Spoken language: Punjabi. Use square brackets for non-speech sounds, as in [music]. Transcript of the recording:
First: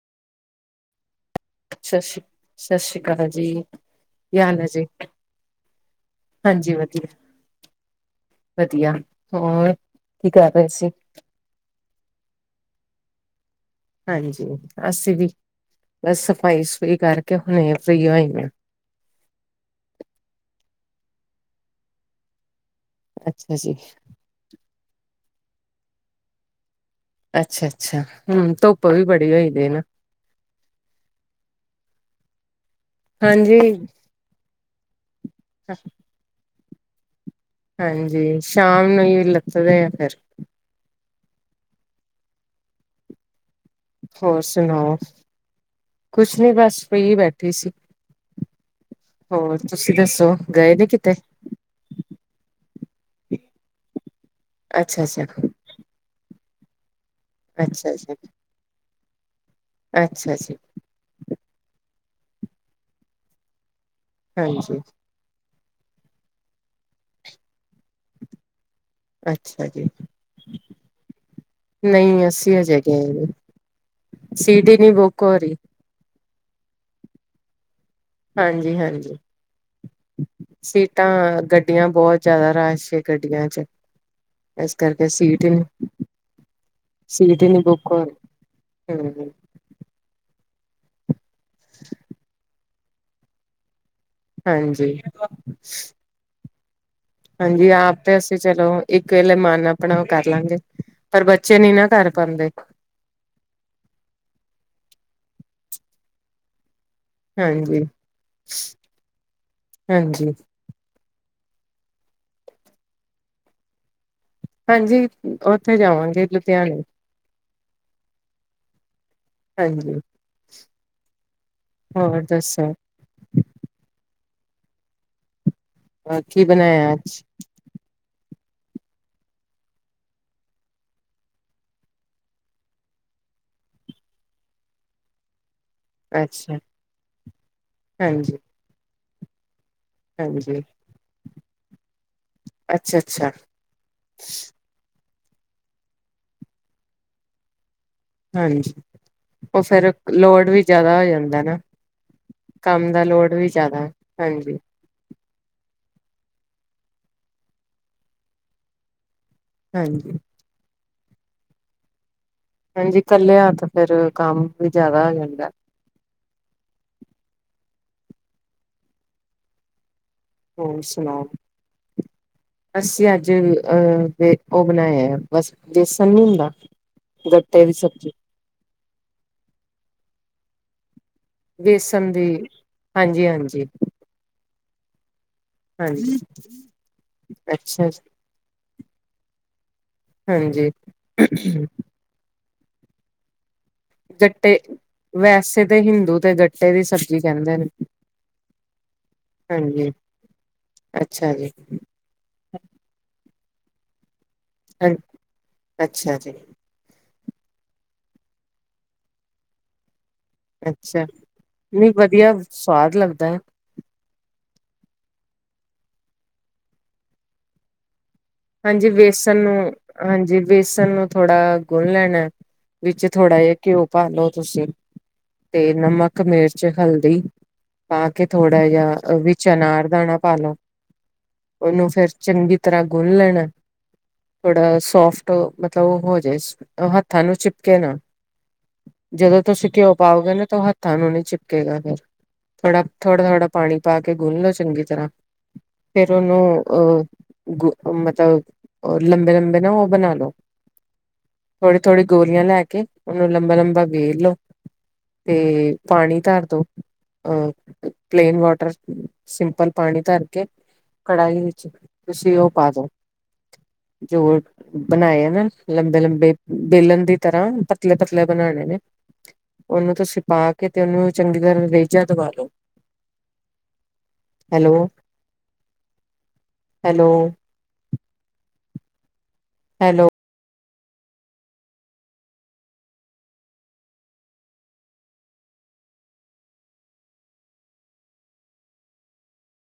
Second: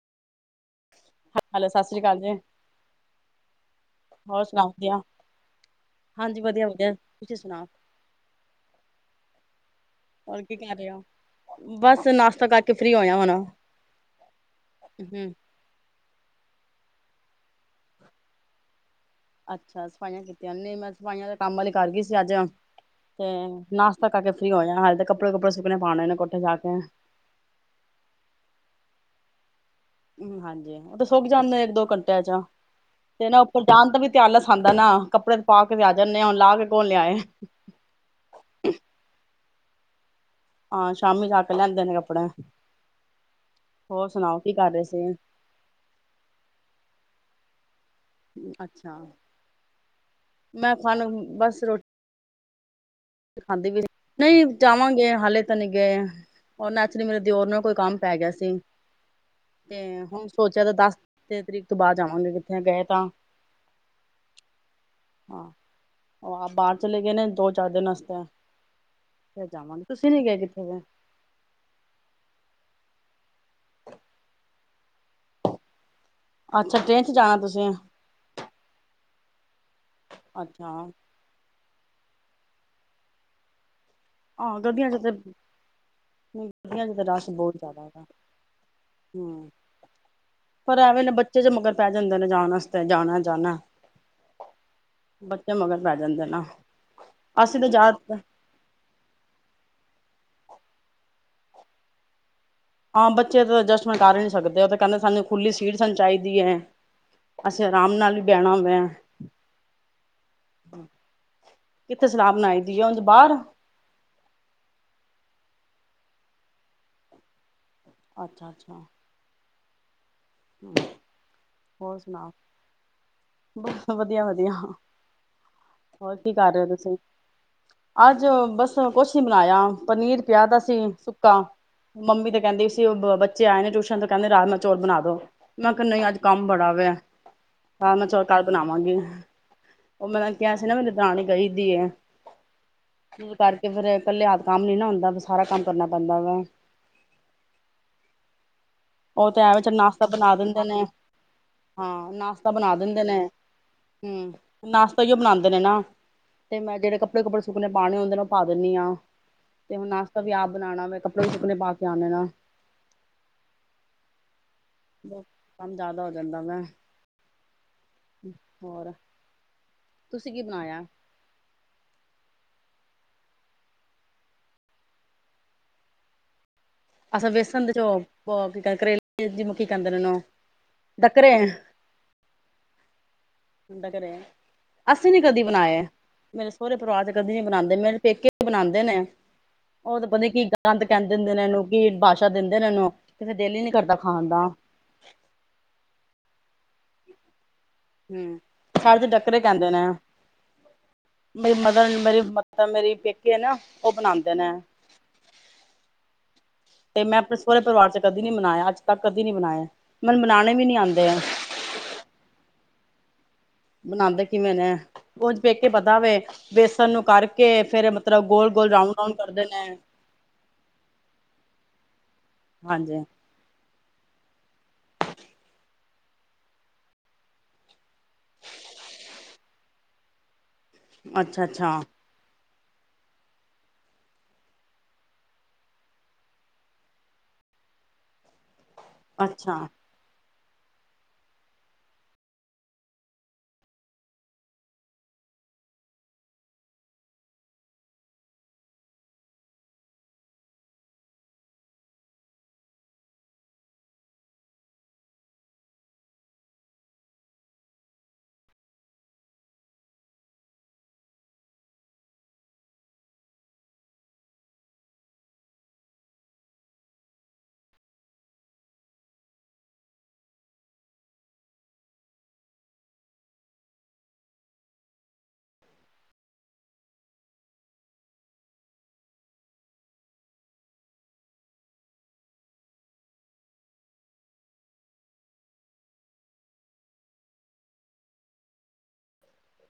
ਹੈਲੋ ਸਤਿ ਅਕਾਲ ਸ੍ਰੀ ਜੀ ਸਤਿ ਸ੍ਰੀ ਅਕਾਲ ਜੀ ਕੀ ਹੋਰ ਹਾਲ ਨੇ ਸੁਣਾਓ ਜੀ ਵਧੀਆ ਹਾਂਜੀ ਵਧੀਆ ਵਧੀਆ ਹੋਰ ਹੋਰ ਕੀ ਕਰ ਰਿਹੇ ਹੋ ਬਸ ਨਾਸ਼ਤਾ ਕਰਕੇ ਤੇ ਫਰੀ ਹੋਏ ਹੋਣਾ ਹਾਂਜੀ ਅਸੀਂ ਵੀ ਬ ਸਫ਼ਾਈ ਸ ਰੀ ਕਰਕੇ ਹੁਣੇ ਫ੍ਰੀ ਹੋਈ ਨੇ ਅੱਛਾ ਸਫਾਈਆਂ ਕੀਤੀਆਂ ਨਹੀਂ ਮੈਂ ਸਫ਼ਾਈਆਂ ਦਾ ਕੰਮ ਵਾਲੀ ਕਰ ਗਈ ਸੀ ਅੱਜ ਤੇ ਅੱਛਾ ਜੀ ਨਾਸ਼ਤਾ ਕਰਕੇ ਫ੍ਰੀ ਹੋ ਜਾ ਹਾਲ ਤੇ ਕੱ ਪੜ ਕਪੜ ਸੁੱਕਣੇੇ ਪਾਣਾਨਾਂ ਕੁਟ ਚ ਜਾਾ ਕੇ ਅੱਛਾ ਅੱਛਾ ਹਮ ਧੁੱਪ ਵੀ ਬੜੀ ਹੋਈਦੀ ਨਾ ਹਾਂਜੀ ਉਹ ਤੇ ਸੁੱਕ ਜਾਂਦੇ ਇੱਕ ਦੋ ਘੰਟਿਆਂ ਚ ਤੇ ਨਾ ਹਾਂਜੀ ਉੱਪਰ ਜਾਣ ਦਾ ਵੀ ਧਿਆ ਲਸਉਂਦਾ ਨਾ ਕੱਪੜੇ ਪਾ ਕੇ ਵੀ ਆ ਜਾਂਦੇ ਹ ਹੁਣ ਲਾਹ ਕੇ ਬੋਲਿਆ ਹੈ ਸਦੇ ਫਿਰ ਹਾਂ ਸ਼ਾਮੀ ਜਾ ਕੇ ਲੈਂਦੇ ਨੇ ਕੱਪੜੇ ਹੋਰ ਕੀ ਕਰ ਰਹੇ ਸੁਣਾਓ ਸੀ ਕੁਛ ਨੀ ਬਸ ਫੀ ਬੈਠੀ ਸੀ ਅੱਛਾ ਹੋਰ ਤੁਸੀਂ ਦੱਸੋ ਮੈਂ ਗਏ ਨੇ ਖਾਣ ਕਿਤੇ ਖਾਂਦੀ ਵੀ ਨਹੀਂ ਅੱਛਾ ਜਾਵਾਂਗੇ ਅੱਛਾ ਹਾਲੇ ਤਾਂ ਨਹੀ ਗਏ ਉਹਨਾਂ ਮੇਰੇ ਦਿਓਰ ਨਾਲ ਕੋਈ ਅੱਛਾ ਕੰਮ ਜੀ ਪੈ ਗਿਆ ਸੀ ਤੇ ਹੁਣ ਅੱਛਾ ਜੀ ਸੋਚਿਆ ਤਾਂ ਦਸ ਤੇ ਤਰੀਕ ਤੋਂ ਬਾਅਦ ਜਾਵਾਂਗੇ ਕਿੱਥੇ ਗਏ ਤਾਂ ਹਾਂਜੀ ਹਾਂ ਉਹ ਬਾਹਰ ਚਲੇ ਗਏ ਨੇ ਦੋ ਚਾਰ ਦਿਨ ਕੁੱਤਾ ਅੱਛਾ ਜੀ ਗਏ ਨਹੀਂ ਅੱਸੀ ਹੋ ਜਾਏਗੀ ਤੇ ਸਿਡੀੀ ਨਵ ਉ ਕੋੋਰੀ ਅੱਛਾ ਟ੍ਰੇਨ ਚ ਜਾਣਾ ਤੁਸੀਂ ਹਾਂਜੀ ਹਾਂਜੀ ਅੱਛਾ ਸੀਟਾਂ ਗੱਡੀਆਂ ਬਹੁਤ ਜ਼ਿਆਦਾ ਰਸ਼ ਗੱਡੀਆਂ ਚ ਹਾਂ ਇਸ ਗੱਦੀਆਂ ਚ ਕਰਕੇ ਤੇ ਸੀਟ ਹੀ ਨੀ ਗੱਦੀ ਚ ਤਾਂ ਰਸ਼ ਸੀਟ ਹੀ ਬਹੁਤ ਨੀ ਜ਼ਿਆਦਾ ਬੁੱਕ ਹੋ ਹੈਗਾ ਰਹੀ ਹੂੰ ਹਮ ਪਰ ਐਵੇਂ ਨਾ ਬੱਚੇ ਜੇ ਮਗਰ ਪੈ ਜਾਂਦੇ ਨੇ ਜਾਣ ਵ ਜਾਣਾ ਜਾਣਾ ਹਾਂਜੀ ਬੱਚੇ ਮਗਰ ਪੈ ਜਾਂਦੇ ਨਾ ਅਸੀਂ ਤਾਂ ਹਾਂਜੀ ਆਪ ਜ਼ਿਆਦਾ ਤੇ ਅਸੀਂ ਚਲੋ ਇੱਕ ਕਿਲੇ ਮਨ ਆਪਣਾ ਉਹ ਕਰ ਲਾਂਗੇ ਪਰ ਬੱਚੇ ਨੀ ਨਾ ਕਰ ਪਾਉਂਦੇ ਹਾਂ ਬੱਚੇ ਤਾਂ ਐਡਜਸਟਮੈਂਟ ਕਰ ਨੀ ਸਕਦੇ ਉਹ ਤੇ ਕਹਿੰਦੇ ਸਾਨੂੰ ਖੁੱਲੀ ਸੀਟ ਸਾਨੂੰ ਚਾਹੀਦੀ ਹੈ ਅਸੀਂ ਹਾਂਜੀ ਆਰਾਮ ਨਾਲ ਵੀ ਬਹਿਣਾ ਵ ਵੈਂ ਹਾਂਜੀ ਕਿੱਥੇ ਸਲਾਬ ਬਣਾਈ ਦੀ ਆ ਹਝ ਬਾਹਰ ਹਾਂਜੀ ਉੱਥੇ ਜਾਵਾਂਗੇ ਲੁਧਿਆਣੇ ਅੱਛਾ ਅੱਛਾ ਹਾਂਜੀ ਹੋਰ ਸੁਣਾ ਬ ਵਧੀਆ ਵਧੀਆ ਵਧੀਆਾਂ ਅਹ ਕੀ ਬਣਾਇਆ ਆਜ ਅੱਜ ਬਸ ਕੁਛ ਨ ਬਣਾਇਆ ਪਨੀਰ ਪਿਆ ਦਾ ਸੀ ਸੁੱਕਾ ਮੰਮੀ ਤੇ ਕਹਿੰਦੀ ਸੀ ਉਹ ਬੱਚੇ ਆਏ ਨੇ ਟਿਊਸ਼ਨ ਤੇ ਕਹਿੰਦੇ ਰਾਜਮਹ ਚੌਲ ਬਣਾ ਦੋ ਮੈਂ ਕਿਹਾ ਨਹੀਂ ਅੱਜ ਕੰਮ ਅੱਛਾ ਬੜਾ ਵ ਹਹ ਮੈਂ ਚ ਹਾਂਜੀ ਘਰ ਬਣਾਵਾਂਗੀ ਉਹ ਮੈਂ ਕਿਹਾ ਹਾਂਜੀ ਸੀ ਨਾ ਮੇਨੂੰ ਦਣੇ ਕਹੀ ਦੀ ਹੈ ਅੱਛਾ ਅੱਛਾ ਸ਼ੂਰ ਕਰਕੇ ਫੇਿਰ ਇਕੱਲਿਆਤ ਕੰਮ ਨੀ ਨਾ ਹੁੰਦਾ ਬਸ ਸਾਰਾ ਕੰਮ ਕਰਨਾ ਪੈਂਦਾ ਵ ਹਾਂਜੀ ਉਹ ਤੇ ਇਹ ਵਿੱਚ ਫੇਰ ਨਾਸ਼ਤਾ ਬਣਾ ਲੋਡ ਵੀ ਦਿੰਦੇ ਨੇ ਜ਼ਿਆਦਾ ਹੋ ਜਾਂਦਾ ਨਾ ਹਾਂ ਨਾਸ਼ਤਾ ਬਣਾ ਕੰਮ ਦਾ ਦਿੰਦੇ ਨੇ ਲੋਡ ਵੀ ਜ਼ਿਆਦਾ ਹਮ ਹਾਂਜੀ ਨਾਸ਼ਤਾ ਕਿ ਉਹ ਬਣਾਦੇ ਨਾ ਤੇ ਮੈਂ ਜਿਹੜੇ ਕੱਪੜੇ ਕੱਪੜੇ ਸੁੱਕਨਣੇ ਪਾਉਣੇ ਹੁੰਦੇ ਨੇ ਉਹ ਪਾ ਦਿੰਦੀ ਹਾਂ ਤੇ ਹੁਣ ਆਸ ਹਾਂਜੀ ਤਾਂ ਵੀ ਆਪ ਬਣਾਉਣਾ ਕੱਪੜੇ ਸੁਪੜੇ ਪਾ ਕੇ ਆਉਂਣੇ ਨੇ ਹਾਂਜੀ ਕੱਲਿਆ ਤਾਂ ਫੇਰ ਕੰਮ ਵੀ ਜ਼ਿਆਦਾ ਹੋ ਜਾਂਦਾ ਹਮ ਜਿਆਦਾ ਹੋ ਜਾਂਦਾ ਮੈਂ ਹੋਰ ਤੁਸੀਂ ਕੀ ਬਣਾਇਆ ਅਸੀ ਅੱਜ ਅਹ ਉਹ ਬਣਾਇਆ ਆ ਬਸ ਦੇੇਸਣ ਨੀ ਹੁੰਦਾ ਅਛਾ ਗੱਟੇ ਵੇਸਣ ਦੀ ਦੇ ਚ ਸਬਜ਼ੀ ਕੀ ਕਰ ਕਰੇਲੇ ਕੀ ਕਰਿੰਦੇ ਨੇਨੂੰ ਵੇਸਮ ਦੀ ਹਾਂਜੀ ਹਾਂਜੀ ਡੱਕਰੇ ਅਸੀਂ ਨ ਕਦੀ ਬਣਾਇਏ ਹਾਂਜੀ ਮੇਰੇ ਸਹਰੇ ਪਰਿਵਾਰ ਚ ਕਦੀ ਨੀ ਬਣਾਉਂਦੇ ਅੱਛਾ ਮੇਰੇ ਜੀ ਪੇਕੇ ਹੀ ਬਣਾਉਂਦੇ ਨੇ ਉਹ ਤਾਂ ਪਤਾ ਕੀ ਹਾਂਜੀ ਗੰਦ ਕਹਿੰ ਦਿੰਦੇ ਨੇ ਇਹਨੂੰ ਨਸ਼ਾ ਦਿੰਦੇ ਨੇ ਇਹਨੂੰ ਕਹਿਦੇ ਡੇਲੀ ਨੀ ਕਰਦਾ ਖਾਣ ਦਾ। ਜੱਟੇ ਵੈਸੇ ਤੇ ਹਿੰਦੂ ਤੇ ਜੱ ਜਟੇ ਦੀ ਸਬਜ਼ੀ ਕਹਿੰਦੇ ਨੇ। ਸਾਡੇ ਤੇ ਡੱਕਰੇ ਕਹਿੰਦੇ ਨੇ ਹਾਂਜੀ ਅੱਛਾ ਜੀ ਮੇਰੀ ਮਦਰ ਮੇਰੀ ਮ ਮੇਰੀ ਕਿ ਐ ਨਾ ਉਹ ਬਣਾ ਹਾਏ, ਅੱਛਾ ਜੀ। ਤੇ ਮੈਂ ਆਪਣੇ ਸਹੁਰੇ ਪਰਿਵਾਰ ਚ ਕਦੀ ਨੀ ਬਨਾਇਆ ਅੱਜ ਤੱਕ ਕਦੀ ਨੀ ਬਨਾਇਆ। ਅੱਛਾ ਨਹੀਂ ਵਧੀਆ ਸਵਾਦ ਲੱਗਦਾ। [unintelligible] ਬਣਾਂਦੇ ਕਿਵੇਂ ਨੇ ਉਨਝ ਪੇਕੇ ਪਤਾ ਵੇ ਬੇਸਣ ਨੂੰ ਕਾੜਕੇ ਫੇਰ ਮਤਲਬ ਗੋਲ ਗੋਲ ਹਾਂਜੀ ਰਾਊਂਡ ਰਾਊਂਡ ਵੇਸਣ ਕਰਦੇ ਨੂੰ ਨੇ ਹਾਂਜੀ ਵੇਸਣ ਨੂੰ ਥੋੜ੍ਹਾ ਗੁੰਨ੍ਹ ਲੈਣਾ। ਹਾਂਜੀ ਵਿੱਚ ਥੋੜਾ ਜ ਘਿਓ ਪਾ ਲਓ ਤੁਸੀਂ ਤੇ ਨਮਕ, ਮਿਰਚ, ਹਲਦੀ ਪਾ ਕੇ ਥੋੜ੍ਹਾ ਜਿਹਾ ਵਿੱਚ ਅਨਾਰ ਦਾਣਾ ਪਾ ਲਓ ਅੱਛਾ ਅੱਛਾ ਉਹਨੂੰ ਫੇਰ ਚੰਗੀ ਤਰ੍ਹਾਂ ਗੁੰਨ ਲੈਣਾ ਥੋੜਾ ਸੋਫਟ ਮਤਲਬ ਹੋ ਜਾਏ, ਹੱਥਾਂ ਨੂੰ ਚਿਪਕੇ ਨਾ ਜਦੋਂ ਅੱਛਾ ਤੁਸੀਂ ਘਿਓ ਪਾਓਗੇ ਨਾ ਹੱਥਾਂ ਨੂੰ ਨ ਚਿਪਕੇੇਗਾ ਫੇਰ ਥੋੜਾ- ਥੋੜ੍ਹਾ-ਥੋੜ੍ਹਾ ਪਾਣੀ ਪਾ ਕੇ ਗੁੰਨ ਲਓ ਚੰਗੀ ਤਰ੍ਹਾਂ ਫੇਰ ਉਹਨੂੰ ਅਹ ਗ ਮਤਲਬ ਲੰਬੇ-ਲੰਬੇ ਨਾ ਉਹ ਬਣਾ ਲੋ ਥੋੜੀ-ਥੋੜੀ ਗੋਲੀਆਂ ਲੈ ਕੇ ਉਹਨੂੰ ਲੰਬਾ-ਲੰਬਾ ਵੇਲ ਲੋ ਤੇ ਪਾਣੀ ਧਰ ਦੋ ਅਹ ਪਲੇਨ ਵਾਟਰ ਸਿੰਪਲ ਪਾਣੀ ਧਰ ਕੇ ਕੜਾਹੀ ਵਿੱਚ ਤੁਸੀਂ ਉਹ ਪਾ ਦੋ ਜੋ ਬਣਾਏ ਆ ਨਾ ਲੰਬੇ ਲੰਬੇ ਵੇਲਣ ਦੀ ਤਰ੍ਹਾਂ ਪਤਲੇ-ਪਤਲੇ ਬਣਾਣੇ ਨੇ ਉਹਨੂੰ ਤੁਸੀਂ ਪਾ ਕੇ ਤੇ ਉਹਨੂੰ ਚੰਗੀ ਤਰਾਂ ਰੇਜਾ ਦਵਾ ਲੋ, ਹੈਲੋ-ਹੈਲੋ ਹੈਲੋ